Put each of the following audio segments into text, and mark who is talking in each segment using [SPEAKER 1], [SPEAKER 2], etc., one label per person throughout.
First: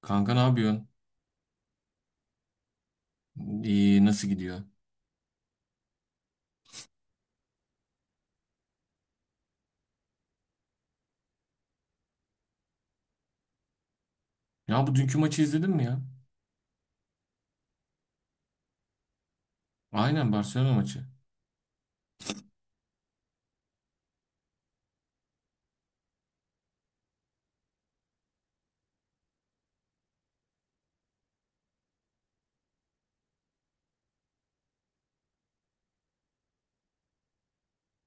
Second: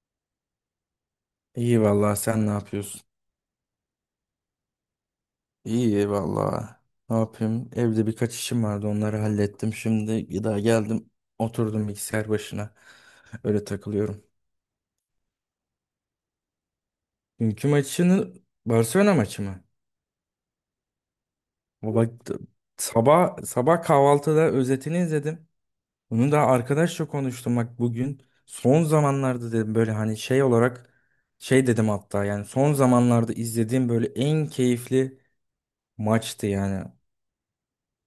[SPEAKER 1] Kanka, ne yapıyorsun?
[SPEAKER 2] İyi vallahi sen ne yapıyorsun?
[SPEAKER 1] İyi, nasıl gidiyor?
[SPEAKER 2] İyi vallahi. Ne yapayım? Evde birkaç işim vardı, onları hallettim. Şimdi daha geldim oturdum bilgisayar başına. Öyle takılıyorum.
[SPEAKER 1] Ya bu dünkü maçı izledin mi ya?
[SPEAKER 2] Dünkü maçını Barcelona maçı mı?
[SPEAKER 1] Aynen, Barcelona maçı.
[SPEAKER 2] O bak sabah sabah kahvaltıda özetini izledim. Bunu da arkadaşla konuştum bak bugün. Son zamanlarda dedim böyle hani şey olarak şey dedim hatta yani son zamanlarda izlediğim böyle en keyifli maçtı yani.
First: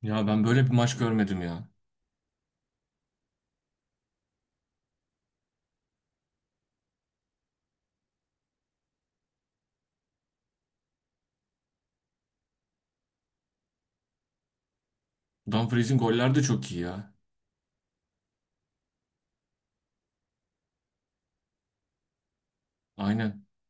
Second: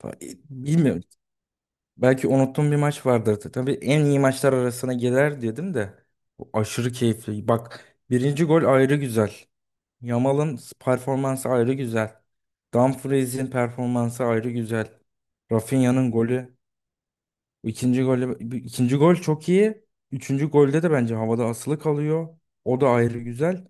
[SPEAKER 1] Ya ben böyle bir maç
[SPEAKER 2] Bilmiyorum.
[SPEAKER 1] görmedim ya.
[SPEAKER 2] Belki unuttuğum bir maç vardır. Tabii en iyi maçlar arasına girer dedim de. Bu aşırı keyifli. Bak birinci gol ayrı güzel. Yamal'ın performansı ayrı güzel. Dumfries'in performansı ayrı güzel.
[SPEAKER 1] Dumfries'in
[SPEAKER 2] Rafinha'nın
[SPEAKER 1] goller de
[SPEAKER 2] golü,
[SPEAKER 1] çok iyi ya.
[SPEAKER 2] ikinci golü, ikinci gol çok iyi. Üçüncü golde de bence havada asılı kalıyor. O da ayrı
[SPEAKER 1] Aynen.
[SPEAKER 2] güzel.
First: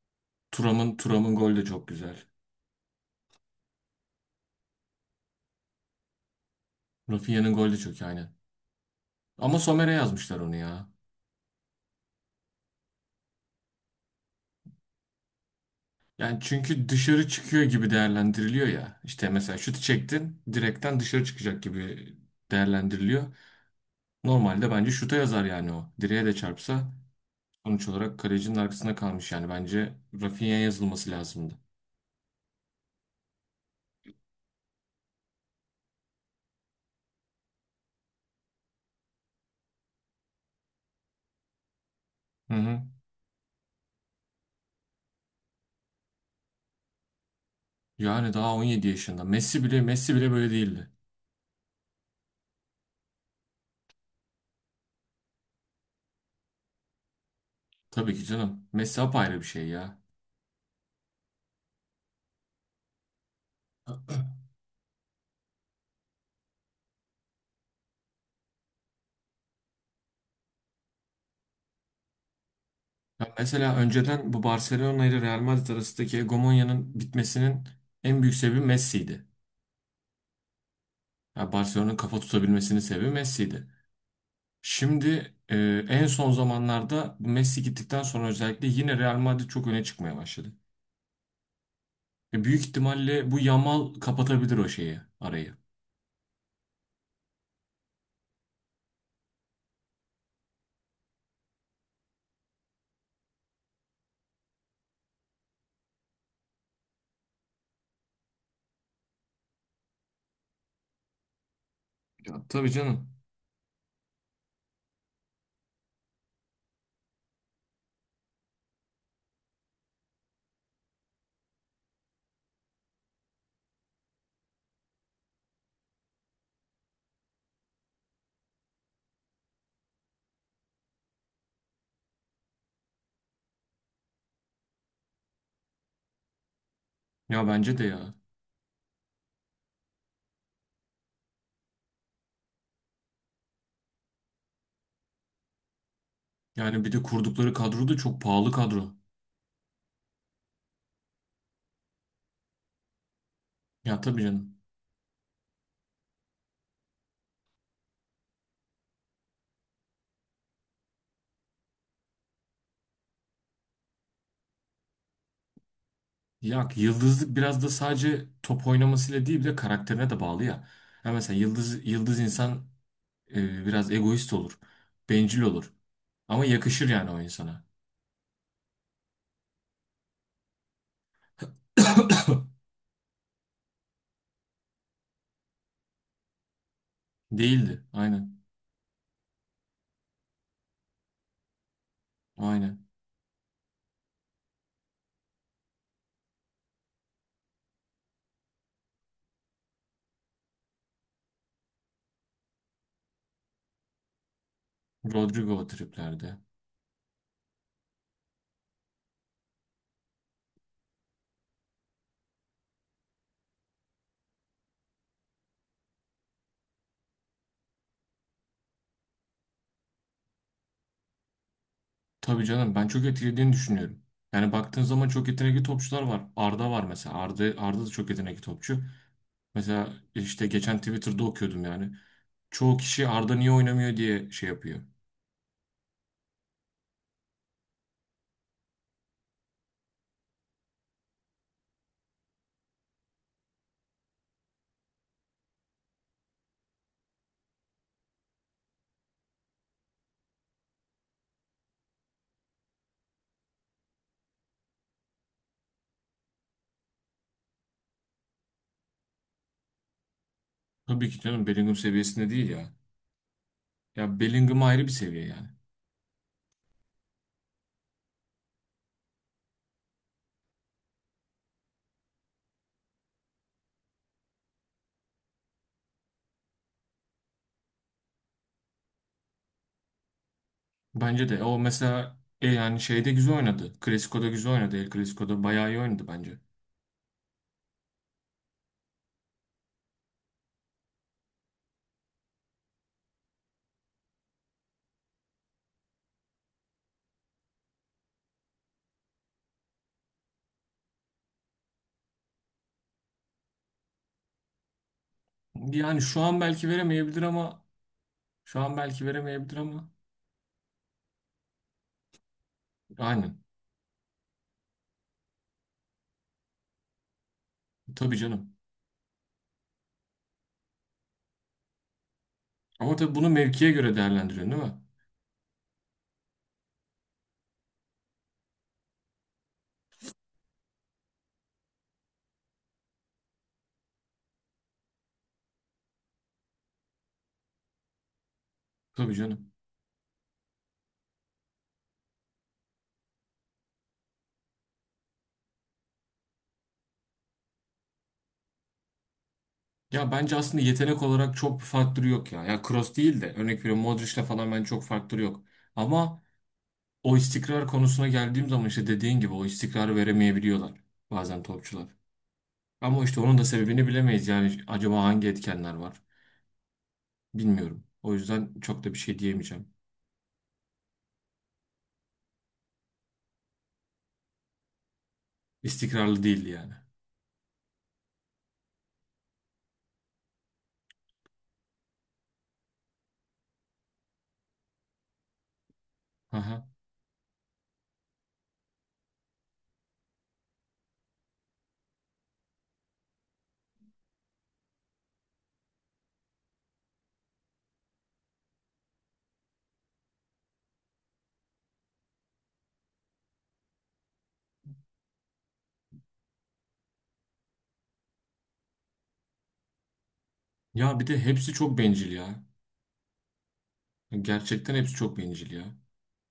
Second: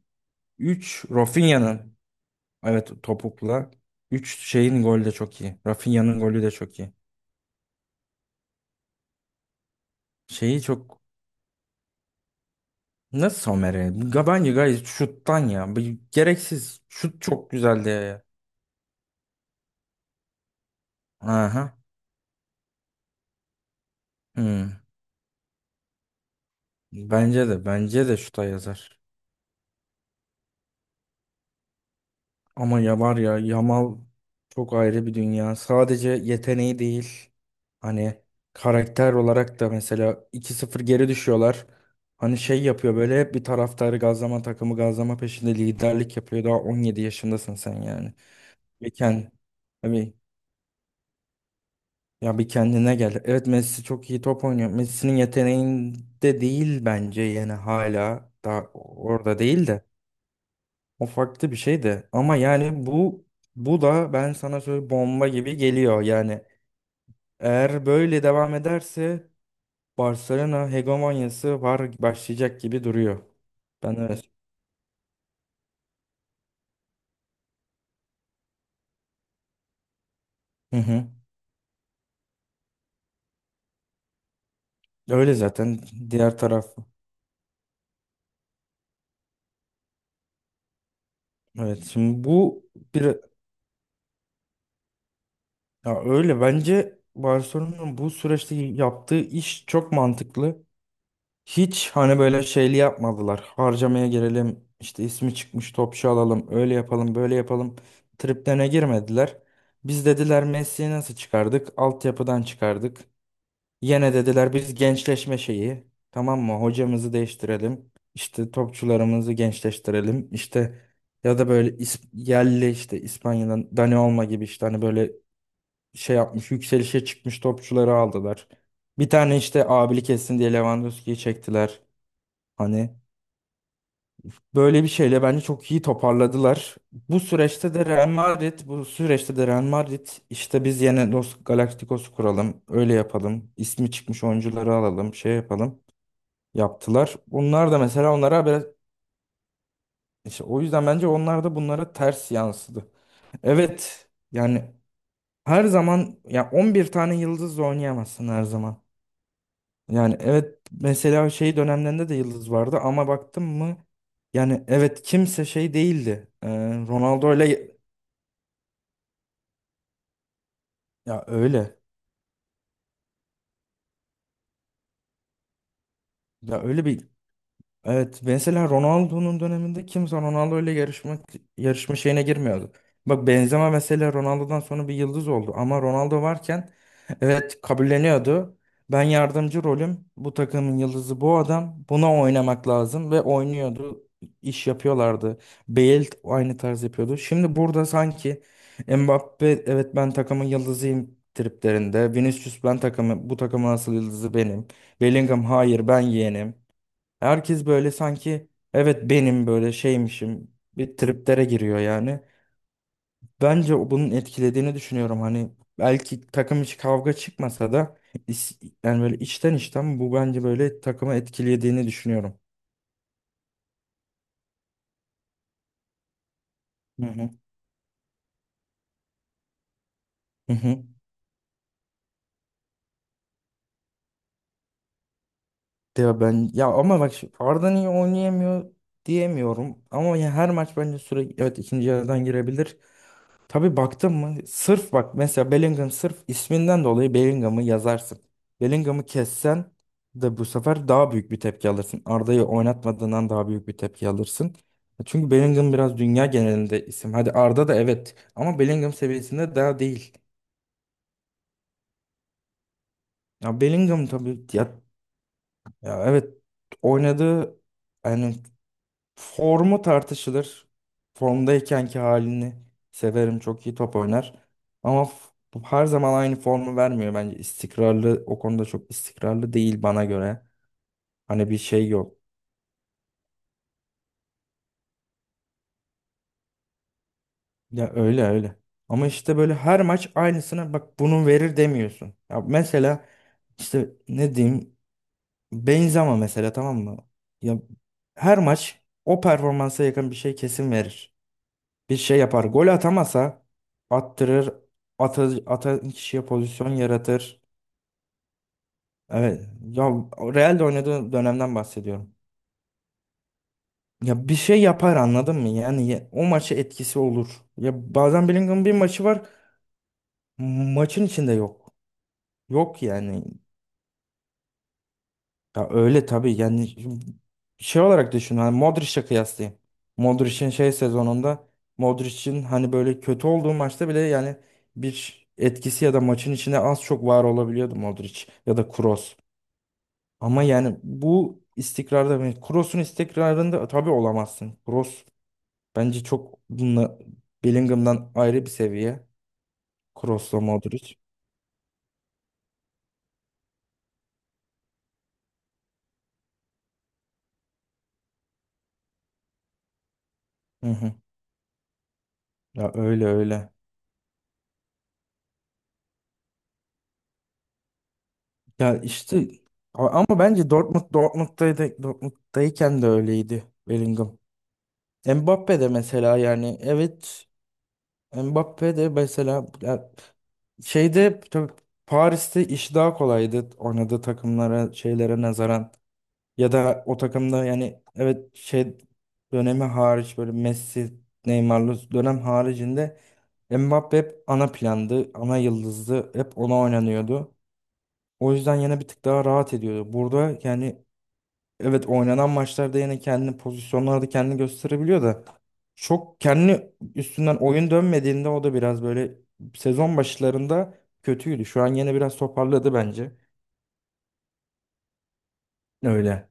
[SPEAKER 1] Thuram'ın
[SPEAKER 2] Üç
[SPEAKER 1] Thuram'ın golü de çok
[SPEAKER 2] Rafinha'nın.
[SPEAKER 1] güzel.
[SPEAKER 2] Evet, topukla. Üç şeyin golü de çok iyi. Rafinha'nın golü de çok iyi.
[SPEAKER 1] Rafinha'nın golü de çok iyi, aynen. Ama Sommer'e yazmışlar onu
[SPEAKER 2] Şeyi
[SPEAKER 1] ya.
[SPEAKER 2] çok Nasıl somere? Bence gayet şuttan ya.
[SPEAKER 1] Yani
[SPEAKER 2] Gereksiz.
[SPEAKER 1] çünkü
[SPEAKER 2] Şut
[SPEAKER 1] dışarı
[SPEAKER 2] çok
[SPEAKER 1] çıkıyor gibi
[SPEAKER 2] güzeldi ya.
[SPEAKER 1] değerlendiriliyor ya. İşte mesela şutu çektin, direkten dışarı çıkacak
[SPEAKER 2] Aha.
[SPEAKER 1] gibi değerlendiriliyor.
[SPEAKER 2] Hmm.
[SPEAKER 1] Normalde bence şuta yazar yani o. Direğe de çarpsa,
[SPEAKER 2] Bence de.
[SPEAKER 1] sonuç
[SPEAKER 2] Bence de
[SPEAKER 1] olarak
[SPEAKER 2] şuta
[SPEAKER 1] kalecinin arkasında
[SPEAKER 2] yazar.
[SPEAKER 1] kalmış yani. Bence Rafinha'ya yazılması lazımdı.
[SPEAKER 2] Ama ya var ya Yamal çok ayrı bir dünya. Sadece yeteneği değil. Hani karakter olarak da mesela 2-0 geri düşüyorlar. Hani
[SPEAKER 1] Hı
[SPEAKER 2] şey
[SPEAKER 1] hı.
[SPEAKER 2] yapıyor böyle hep bir taraftarı gazlama takımı gazlama peşinde liderlik yapıyor. Daha 17 yaşındasın sen yani.
[SPEAKER 1] Yani daha 17 yaşında.
[SPEAKER 2] Beken.
[SPEAKER 1] Messi bile böyle değildi.
[SPEAKER 2] Ya bir kendine gel. Evet, Messi çok iyi top oynuyor. Messi'nin yeteneğinde değil bence yani
[SPEAKER 1] Tabii ki
[SPEAKER 2] hala daha
[SPEAKER 1] canım. Messi apayrı
[SPEAKER 2] orada
[SPEAKER 1] bir şey
[SPEAKER 2] değil de.
[SPEAKER 1] ya.
[SPEAKER 2] O farklı bir şey de. Ama yani bu da ben sana söyle bomba gibi geliyor. Yani eğer böyle devam ederse Barcelona hegemonyası var başlayacak gibi duruyor.
[SPEAKER 1] Ya mesela
[SPEAKER 2] Ben öyle.
[SPEAKER 1] önceden bu Barcelona ile Real Madrid arasındaki hegemonyanın bitmesinin en büyük sebebi Messi'ydi.
[SPEAKER 2] Hı hı.
[SPEAKER 1] Ya Barcelona'nın kafa tutabilmesinin sebebi Messi'ydi. Şimdi
[SPEAKER 2] Öyle zaten
[SPEAKER 1] en son
[SPEAKER 2] diğer taraf.
[SPEAKER 1] zamanlarda bu Messi gittikten sonra özellikle yine Real Madrid çok öne çıkmaya başladı.
[SPEAKER 2] Evet şimdi
[SPEAKER 1] Büyük
[SPEAKER 2] bu bir
[SPEAKER 1] ihtimalle bu Yamal kapatabilir o şeyi, arayı.
[SPEAKER 2] ya öyle bence Barcelona'nın bu süreçte yaptığı iş çok mantıklı. Hiç hani böyle şeyli yapmadılar. Harcamaya girelim, işte ismi çıkmış topçu alalım, öyle yapalım, böyle yapalım. Triplerine girmediler. Biz dediler Messi'yi nasıl çıkardık?
[SPEAKER 1] Ya,
[SPEAKER 2] Altyapıdan
[SPEAKER 1] tabii
[SPEAKER 2] çıkardık.
[SPEAKER 1] canım.
[SPEAKER 2] Yine dediler biz gençleşme şeyi. Tamam mı? Hocamızı değiştirelim. İşte topçularımızı gençleştirelim. İşte ya da böyle yerli işte İspanya'dan Dani Olmo gibi işte hani böyle şey yapmış, yükselişe çıkmış topçuları aldılar. Bir tane işte abilik etsin diye Lewandowski'yi çektiler. Hani böyle bir şeyle bence çok iyi toparladılar.
[SPEAKER 1] Ya bence de ya.
[SPEAKER 2] Bu süreçte de Real Madrid işte biz yine Los Galacticos kuralım, öyle yapalım, ismi çıkmış oyuncuları alalım, şey yapalım.
[SPEAKER 1] Yani bir de
[SPEAKER 2] Yaptılar.
[SPEAKER 1] kurdukları
[SPEAKER 2] Onlar da
[SPEAKER 1] kadro da
[SPEAKER 2] mesela
[SPEAKER 1] çok
[SPEAKER 2] onlara
[SPEAKER 1] pahalı
[SPEAKER 2] biraz
[SPEAKER 1] kadro.
[SPEAKER 2] işte o yüzden bence onlar da bunlara ters yansıdı.
[SPEAKER 1] Ya
[SPEAKER 2] Evet.
[SPEAKER 1] tabii canım.
[SPEAKER 2] Yani her zaman ya 11 tane yıldızla oynayamazsın her zaman. Yani evet mesela şey dönemlerinde de yıldız vardı ama baktım mı yani evet kimse şey değildi.
[SPEAKER 1] Ya
[SPEAKER 2] Ronaldo
[SPEAKER 1] yıldızlık biraz da
[SPEAKER 2] öyle
[SPEAKER 1] sadece top oynamasıyla değil, bir de karakterine de bağlı ya. Ha
[SPEAKER 2] ya
[SPEAKER 1] mesela
[SPEAKER 2] öyle
[SPEAKER 1] yıldız yıldız insan biraz egoist olur. Bencil olur. Ama
[SPEAKER 2] ya öyle
[SPEAKER 1] yakışır
[SPEAKER 2] bir
[SPEAKER 1] yani o insana.
[SPEAKER 2] evet mesela Ronaldo'nun döneminde kimse Ronaldo ile yarışma şeyine girmiyordu. Bak Benzema mesela Ronaldo'dan sonra bir yıldız oldu ama Ronaldo varken evet
[SPEAKER 1] Değildi. Aynen.
[SPEAKER 2] kabulleniyordu. Ben yardımcı rolüm. Bu takımın yıldızı bu adam. Buna oynamak
[SPEAKER 1] Aynen.
[SPEAKER 2] lazım ve oynuyordu. İş yapıyorlardı. Bale aynı tarz yapıyordu. Şimdi burada sanki Mbappe evet ben takımın yıldızıyım triplerinde. Vinicius ben takımı bu takımın asıl yıldızı benim. Bellingham
[SPEAKER 1] Rodrigo
[SPEAKER 2] hayır ben
[SPEAKER 1] triplerde.
[SPEAKER 2] yeğenim. Herkes böyle sanki evet benim böyle şeymişim bir triplere giriyor yani. Bence bunun etkilediğini düşünüyorum. Hani belki takım içi kavga çıkmasa da yani böyle içten içten bu bence böyle takımı etkilediğini düşünüyorum.
[SPEAKER 1] Tabii canım, ben çok etkilediğini düşünüyorum. Yani baktığın zaman çok yetenekli topçular var. Arda var
[SPEAKER 2] Hı
[SPEAKER 1] mesela.
[SPEAKER 2] hı.
[SPEAKER 1] Arda da çok yetenekli topçu. Mesela işte
[SPEAKER 2] Hı
[SPEAKER 1] geçen
[SPEAKER 2] hı.
[SPEAKER 1] Twitter'da okuyordum yani. Çoğu kişi Arda niye oynamıyor diye şey yapıyor.
[SPEAKER 2] Ya ben ya ama bak Arda niye oynayamıyor diyemiyorum. Ama ya her maç bence sürekli evet ikinci yarıdan girebilir. Tabii baktın mı? Sırf bak mesela Bellingham sırf isminden dolayı Bellingham'ı yazarsın. Bellingham'ı kessen de bu sefer daha büyük bir tepki alırsın. Arda'yı oynatmadığından daha büyük bir tepki alırsın. Çünkü Bellingham biraz dünya genelinde isim. Hadi Arda da evet ama Bellingham seviyesinde daha değil.
[SPEAKER 1] Tabii ki canım, Bellingham seviyesinde değil ya.
[SPEAKER 2] Ya Bellingham
[SPEAKER 1] Ya
[SPEAKER 2] tabii
[SPEAKER 1] Bellingham
[SPEAKER 2] ya,
[SPEAKER 1] ayrı bir seviye yani.
[SPEAKER 2] ya evet oynadığı yani formu tartışılır. Formdaykenki halini severim. Çok iyi top oynar. Ama her zaman aynı formu vermiyor bence. İstikrarlı o konuda çok istikrarlı değil bana göre.
[SPEAKER 1] Bence de
[SPEAKER 2] Hani bir
[SPEAKER 1] o
[SPEAKER 2] şey
[SPEAKER 1] mesela
[SPEAKER 2] yok.
[SPEAKER 1] e yani şeyde güzel oynadı. Clasico'da güzel oynadı. El Clasico'da bayağı iyi oynadı bence.
[SPEAKER 2] Ya öyle öyle. Ama işte böyle her maç aynısına bak bunu verir demiyorsun. Ya mesela işte ne diyeyim Benzema mesela tamam mı? Ya her maç o performansa yakın bir şey kesin verir. Bir şey yapar. Gol atamasa attırır, atan
[SPEAKER 1] Yani şu
[SPEAKER 2] kişiye
[SPEAKER 1] an belki
[SPEAKER 2] pozisyon
[SPEAKER 1] veremeyebilir
[SPEAKER 2] yaratır.
[SPEAKER 1] ama şu an belki
[SPEAKER 2] Evet.
[SPEAKER 1] veremeyebilir
[SPEAKER 2] Ya
[SPEAKER 1] ama
[SPEAKER 2] Real'de oynadığı dönemden bahsediyorum.
[SPEAKER 1] aynen.
[SPEAKER 2] Ya bir şey yapar anladın mı? Yani o maça etkisi olur. Ya
[SPEAKER 1] Tabii
[SPEAKER 2] bazen
[SPEAKER 1] canım.
[SPEAKER 2] Bellingham'ın bir maçı var. Maçın içinde yok. Yok
[SPEAKER 1] Ama tabii
[SPEAKER 2] yani.
[SPEAKER 1] bunu mevkiye göre değerlendiriyorsun, değil mi?
[SPEAKER 2] Ya öyle tabii yani şimdi şey olarak düşün hani Modric'e kıyaslayayım. Modric'in şey sezonunda Modric'in hani böyle kötü olduğu maçta bile yani bir etkisi ya da maçın içinde az çok var olabiliyordu Modric ya da
[SPEAKER 1] Tabii
[SPEAKER 2] Kroos.
[SPEAKER 1] canım.
[SPEAKER 2] Ama yani bu istikrarda yani Kroos'un istikrarında tabii olamazsın. Kroos bence çok bununla Bellingham'dan ayrı bir seviye.
[SPEAKER 1] Ya bence
[SPEAKER 2] Kroos'la
[SPEAKER 1] aslında
[SPEAKER 2] Modric.
[SPEAKER 1] yetenek olarak çok bir faktörü yok ya. Ya Kroos değil de, örnek veriyorum, Modric'le falan bence çok faktörü yok. Ama o istikrar konusuna geldiğim zaman işte dediğin gibi o istikrarı
[SPEAKER 2] Hı
[SPEAKER 1] veremeyebiliyorlar
[SPEAKER 2] hı.
[SPEAKER 1] bazen topçular.
[SPEAKER 2] Ya
[SPEAKER 1] Ama
[SPEAKER 2] öyle
[SPEAKER 1] işte onun da
[SPEAKER 2] öyle.
[SPEAKER 1] sebebini bilemeyiz yani, acaba hangi etkenler var bilmiyorum. O yüzden
[SPEAKER 2] Ya
[SPEAKER 1] çok da bir şey
[SPEAKER 2] işte
[SPEAKER 1] diyemeyeceğim.
[SPEAKER 2] ama bence Dortmund'daydı, Dortmund'dayken de öyleydi Bellingham. Mbappe de mesela
[SPEAKER 1] İstikrarlı değildi
[SPEAKER 2] yani
[SPEAKER 1] yani.
[SPEAKER 2] evet Mbappe de mesela ya şeyde tabii Paris'te iş daha kolaydı oynadığı takımlara şeylere nazaran ya
[SPEAKER 1] Aha.
[SPEAKER 2] da o takımda yani evet şey dönemi hariç böyle Messi Neymar'lı dönem haricinde Mbappe hep ana plandı ana yıldızdı hep ona oynanıyordu. O yüzden yine bir tık daha rahat ediyordu. Burada yani evet oynanan maçlarda yine kendini pozisyonlarda kendini gösterebiliyor da çok kendi üstünden oyun dönmediğinde o da biraz böyle sezon başlarında
[SPEAKER 1] Ya bir de
[SPEAKER 2] kötüydü.
[SPEAKER 1] hepsi
[SPEAKER 2] Şu an
[SPEAKER 1] çok
[SPEAKER 2] yine
[SPEAKER 1] bencil
[SPEAKER 2] biraz
[SPEAKER 1] ya.
[SPEAKER 2] toparladı bence.
[SPEAKER 1] Gerçekten hepsi çok bencil ya.
[SPEAKER 2] Öyle.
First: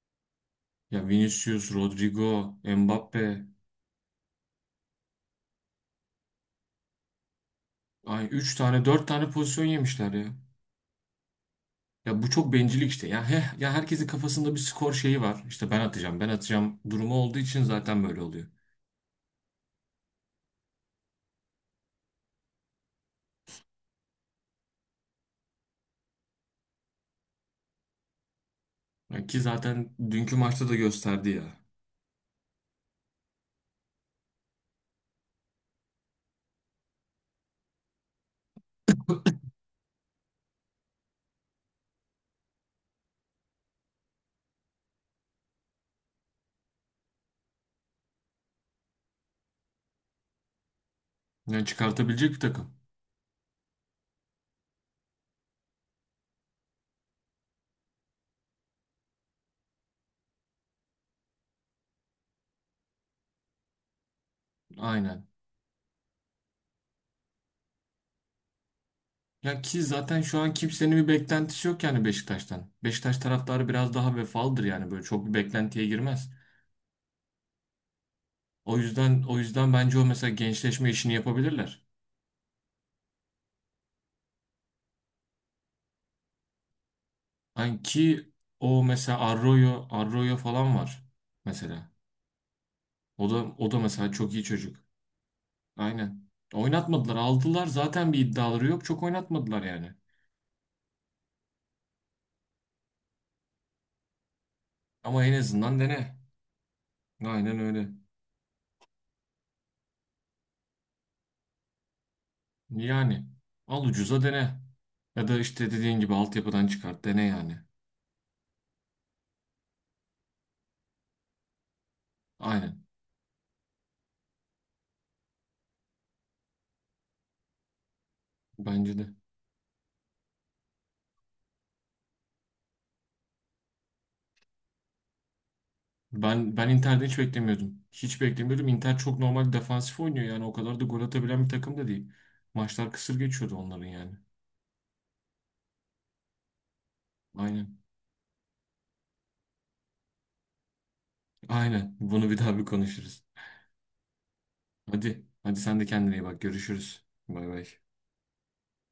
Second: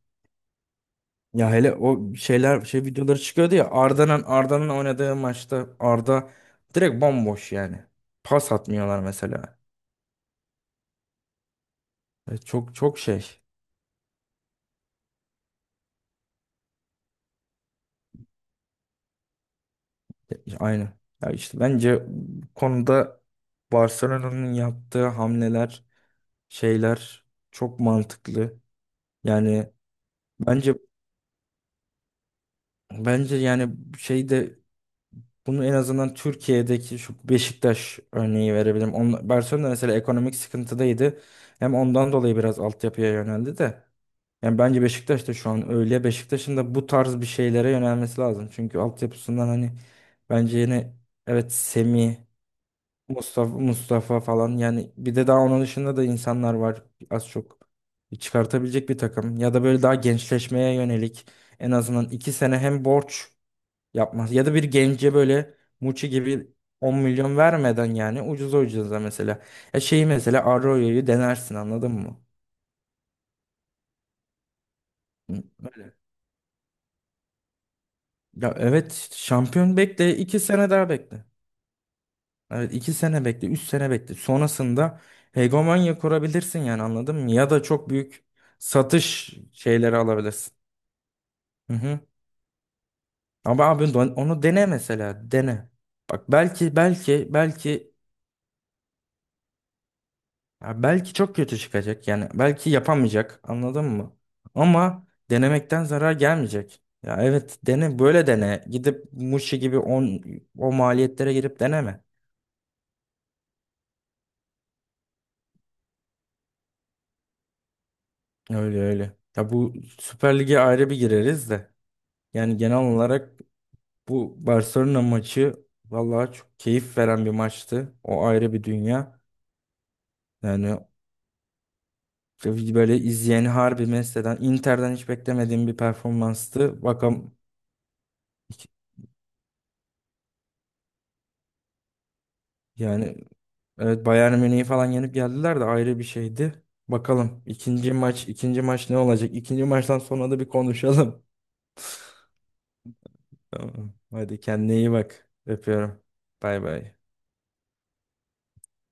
[SPEAKER 1] Ya
[SPEAKER 2] Ya
[SPEAKER 1] Vinicius,
[SPEAKER 2] hele o
[SPEAKER 1] Rodrigo,
[SPEAKER 2] şeyler şey videoları
[SPEAKER 1] Mbappe.
[SPEAKER 2] çıkıyordu ya Arda'nın oynadığı maçta Arda direkt bomboş yani.
[SPEAKER 1] Ay
[SPEAKER 2] Pas
[SPEAKER 1] 3 tane
[SPEAKER 2] atmıyorlar
[SPEAKER 1] 4 tane
[SPEAKER 2] mesela.
[SPEAKER 1] pozisyon yemişler ya. Ya bu çok
[SPEAKER 2] Çok
[SPEAKER 1] bencillik
[SPEAKER 2] çok
[SPEAKER 1] işte. Ya,
[SPEAKER 2] şey.
[SPEAKER 1] heh, ya herkesin kafasında bir skor şeyi var. İşte ben atacağım, ben atacağım durumu olduğu için zaten böyle oluyor.
[SPEAKER 2] Aynı. Ya işte bence bu konuda Barcelona'nın yaptığı hamleler şeyler çok mantıklı.
[SPEAKER 1] Ya ki
[SPEAKER 2] Yani
[SPEAKER 1] zaten dünkü maçta da
[SPEAKER 2] bence
[SPEAKER 1] gösterdi ya.
[SPEAKER 2] bence yani şeyde bunu en azından Türkiye'deki şu Beşiktaş örneği verebilirim. Barcelona mesela ekonomik sıkıntıdaydı. Hem ondan dolayı biraz altyapıya yöneldi de. Yani bence Beşiktaş da şu an öyle. Beşiktaş'ın da bu tarz bir şeylere yönelmesi lazım. Çünkü altyapısından hani bence yine evet
[SPEAKER 1] Yani
[SPEAKER 2] Semih
[SPEAKER 1] çıkartabilecek bir takım.
[SPEAKER 2] Mustafa falan yani bir de daha onun dışında da insanlar var az çok çıkartabilecek bir takım ya da böyle daha gençleşmeye yönelik en azından 2 sene hem borç yapmaz ya da bir gence
[SPEAKER 1] Aynen.
[SPEAKER 2] böyle Muçi gibi 10 milyon vermeden yani ucuza ucuza mesela
[SPEAKER 1] Ya
[SPEAKER 2] ya
[SPEAKER 1] ki
[SPEAKER 2] şeyi
[SPEAKER 1] zaten şu
[SPEAKER 2] mesela
[SPEAKER 1] an kimsenin
[SPEAKER 2] Arroyo'yu
[SPEAKER 1] bir
[SPEAKER 2] denersin
[SPEAKER 1] beklentisi yok
[SPEAKER 2] anladın
[SPEAKER 1] yani
[SPEAKER 2] mı?
[SPEAKER 1] Beşiktaş'tan. Beşiktaş taraftarı biraz daha vefalıdır yani, böyle çok bir
[SPEAKER 2] Hı,
[SPEAKER 1] beklentiye
[SPEAKER 2] öyle.
[SPEAKER 1] girmez.
[SPEAKER 2] Ya
[SPEAKER 1] O
[SPEAKER 2] evet işte
[SPEAKER 1] yüzden o yüzden
[SPEAKER 2] şampiyon
[SPEAKER 1] bence o
[SPEAKER 2] bekle
[SPEAKER 1] mesela
[SPEAKER 2] 2 sene daha
[SPEAKER 1] gençleşme işini
[SPEAKER 2] bekle.
[SPEAKER 1] yapabilirler.
[SPEAKER 2] Evet 2 sene bekle, 3 sene bekle. Sonrasında hegemonya kurabilirsin yani anladın mı? Ya da
[SPEAKER 1] Yani
[SPEAKER 2] çok büyük
[SPEAKER 1] ki o mesela
[SPEAKER 2] satış
[SPEAKER 1] Arroyo,
[SPEAKER 2] şeyleri
[SPEAKER 1] Arroyo
[SPEAKER 2] alabilirsin.
[SPEAKER 1] falan var
[SPEAKER 2] Hı
[SPEAKER 1] mesela.
[SPEAKER 2] hı.
[SPEAKER 1] O da
[SPEAKER 2] Ama
[SPEAKER 1] o da
[SPEAKER 2] abi
[SPEAKER 1] mesela çok iyi
[SPEAKER 2] onu dene
[SPEAKER 1] çocuk.
[SPEAKER 2] mesela, dene.
[SPEAKER 1] Aynen.
[SPEAKER 2] Bak belki
[SPEAKER 1] Oynatmadılar.
[SPEAKER 2] belki
[SPEAKER 1] Aldılar.
[SPEAKER 2] belki
[SPEAKER 1] Zaten bir iddiaları yok. Çok oynatmadılar yani.
[SPEAKER 2] ya belki çok kötü çıkacak yani belki yapamayacak anladın mı? Ama
[SPEAKER 1] Ama en azından
[SPEAKER 2] denemekten zarar
[SPEAKER 1] dene.
[SPEAKER 2] gelmeyecek. Ya
[SPEAKER 1] Aynen
[SPEAKER 2] evet
[SPEAKER 1] öyle.
[SPEAKER 2] dene böyle dene. Gidip Muşi gibi o maliyetlere girip deneme.
[SPEAKER 1] Yani al ucuza dene. Ya da işte dediğin gibi altyapıdan çıkart. Dene yani.
[SPEAKER 2] Öyle öyle. Ya bu Süper Lig'e ayrı bir gireriz de. Yani genel
[SPEAKER 1] Aynen.
[SPEAKER 2] olarak bu Barcelona maçı vallahi çok keyif veren bir maçtı. O ayrı bir
[SPEAKER 1] Bence de.
[SPEAKER 2] dünya. Yani böyle izleyeni harbi mest eden Inter'den hiç beklemediğim bir
[SPEAKER 1] Ben
[SPEAKER 2] performanstı.
[SPEAKER 1] Inter'de hiç
[SPEAKER 2] Bakalım
[SPEAKER 1] beklemiyordum. Hiç beklemiyordum. Inter çok normal defansif oynuyor yani. O kadar da gol atabilen bir takım da değil. Maçlar
[SPEAKER 2] yani
[SPEAKER 1] kısır geçiyordu onların
[SPEAKER 2] evet
[SPEAKER 1] yani.
[SPEAKER 2] Bayern Münih'i falan yenip geldiler de ayrı bir şeydi. Bakalım
[SPEAKER 1] Aynen.
[SPEAKER 2] ikinci maç ikinci maç ne olacak? İkinci maçtan sonra da bir konuşalım.
[SPEAKER 1] Aynen. Bunu bir daha bir konuşuruz.
[SPEAKER 2] Tamam. Hadi kendine iyi
[SPEAKER 1] Hadi.
[SPEAKER 2] bak.
[SPEAKER 1] Hadi sen de
[SPEAKER 2] Öpüyorum.
[SPEAKER 1] kendine iyi bak.
[SPEAKER 2] Bay bay.
[SPEAKER 1] Görüşürüz. Bay bay.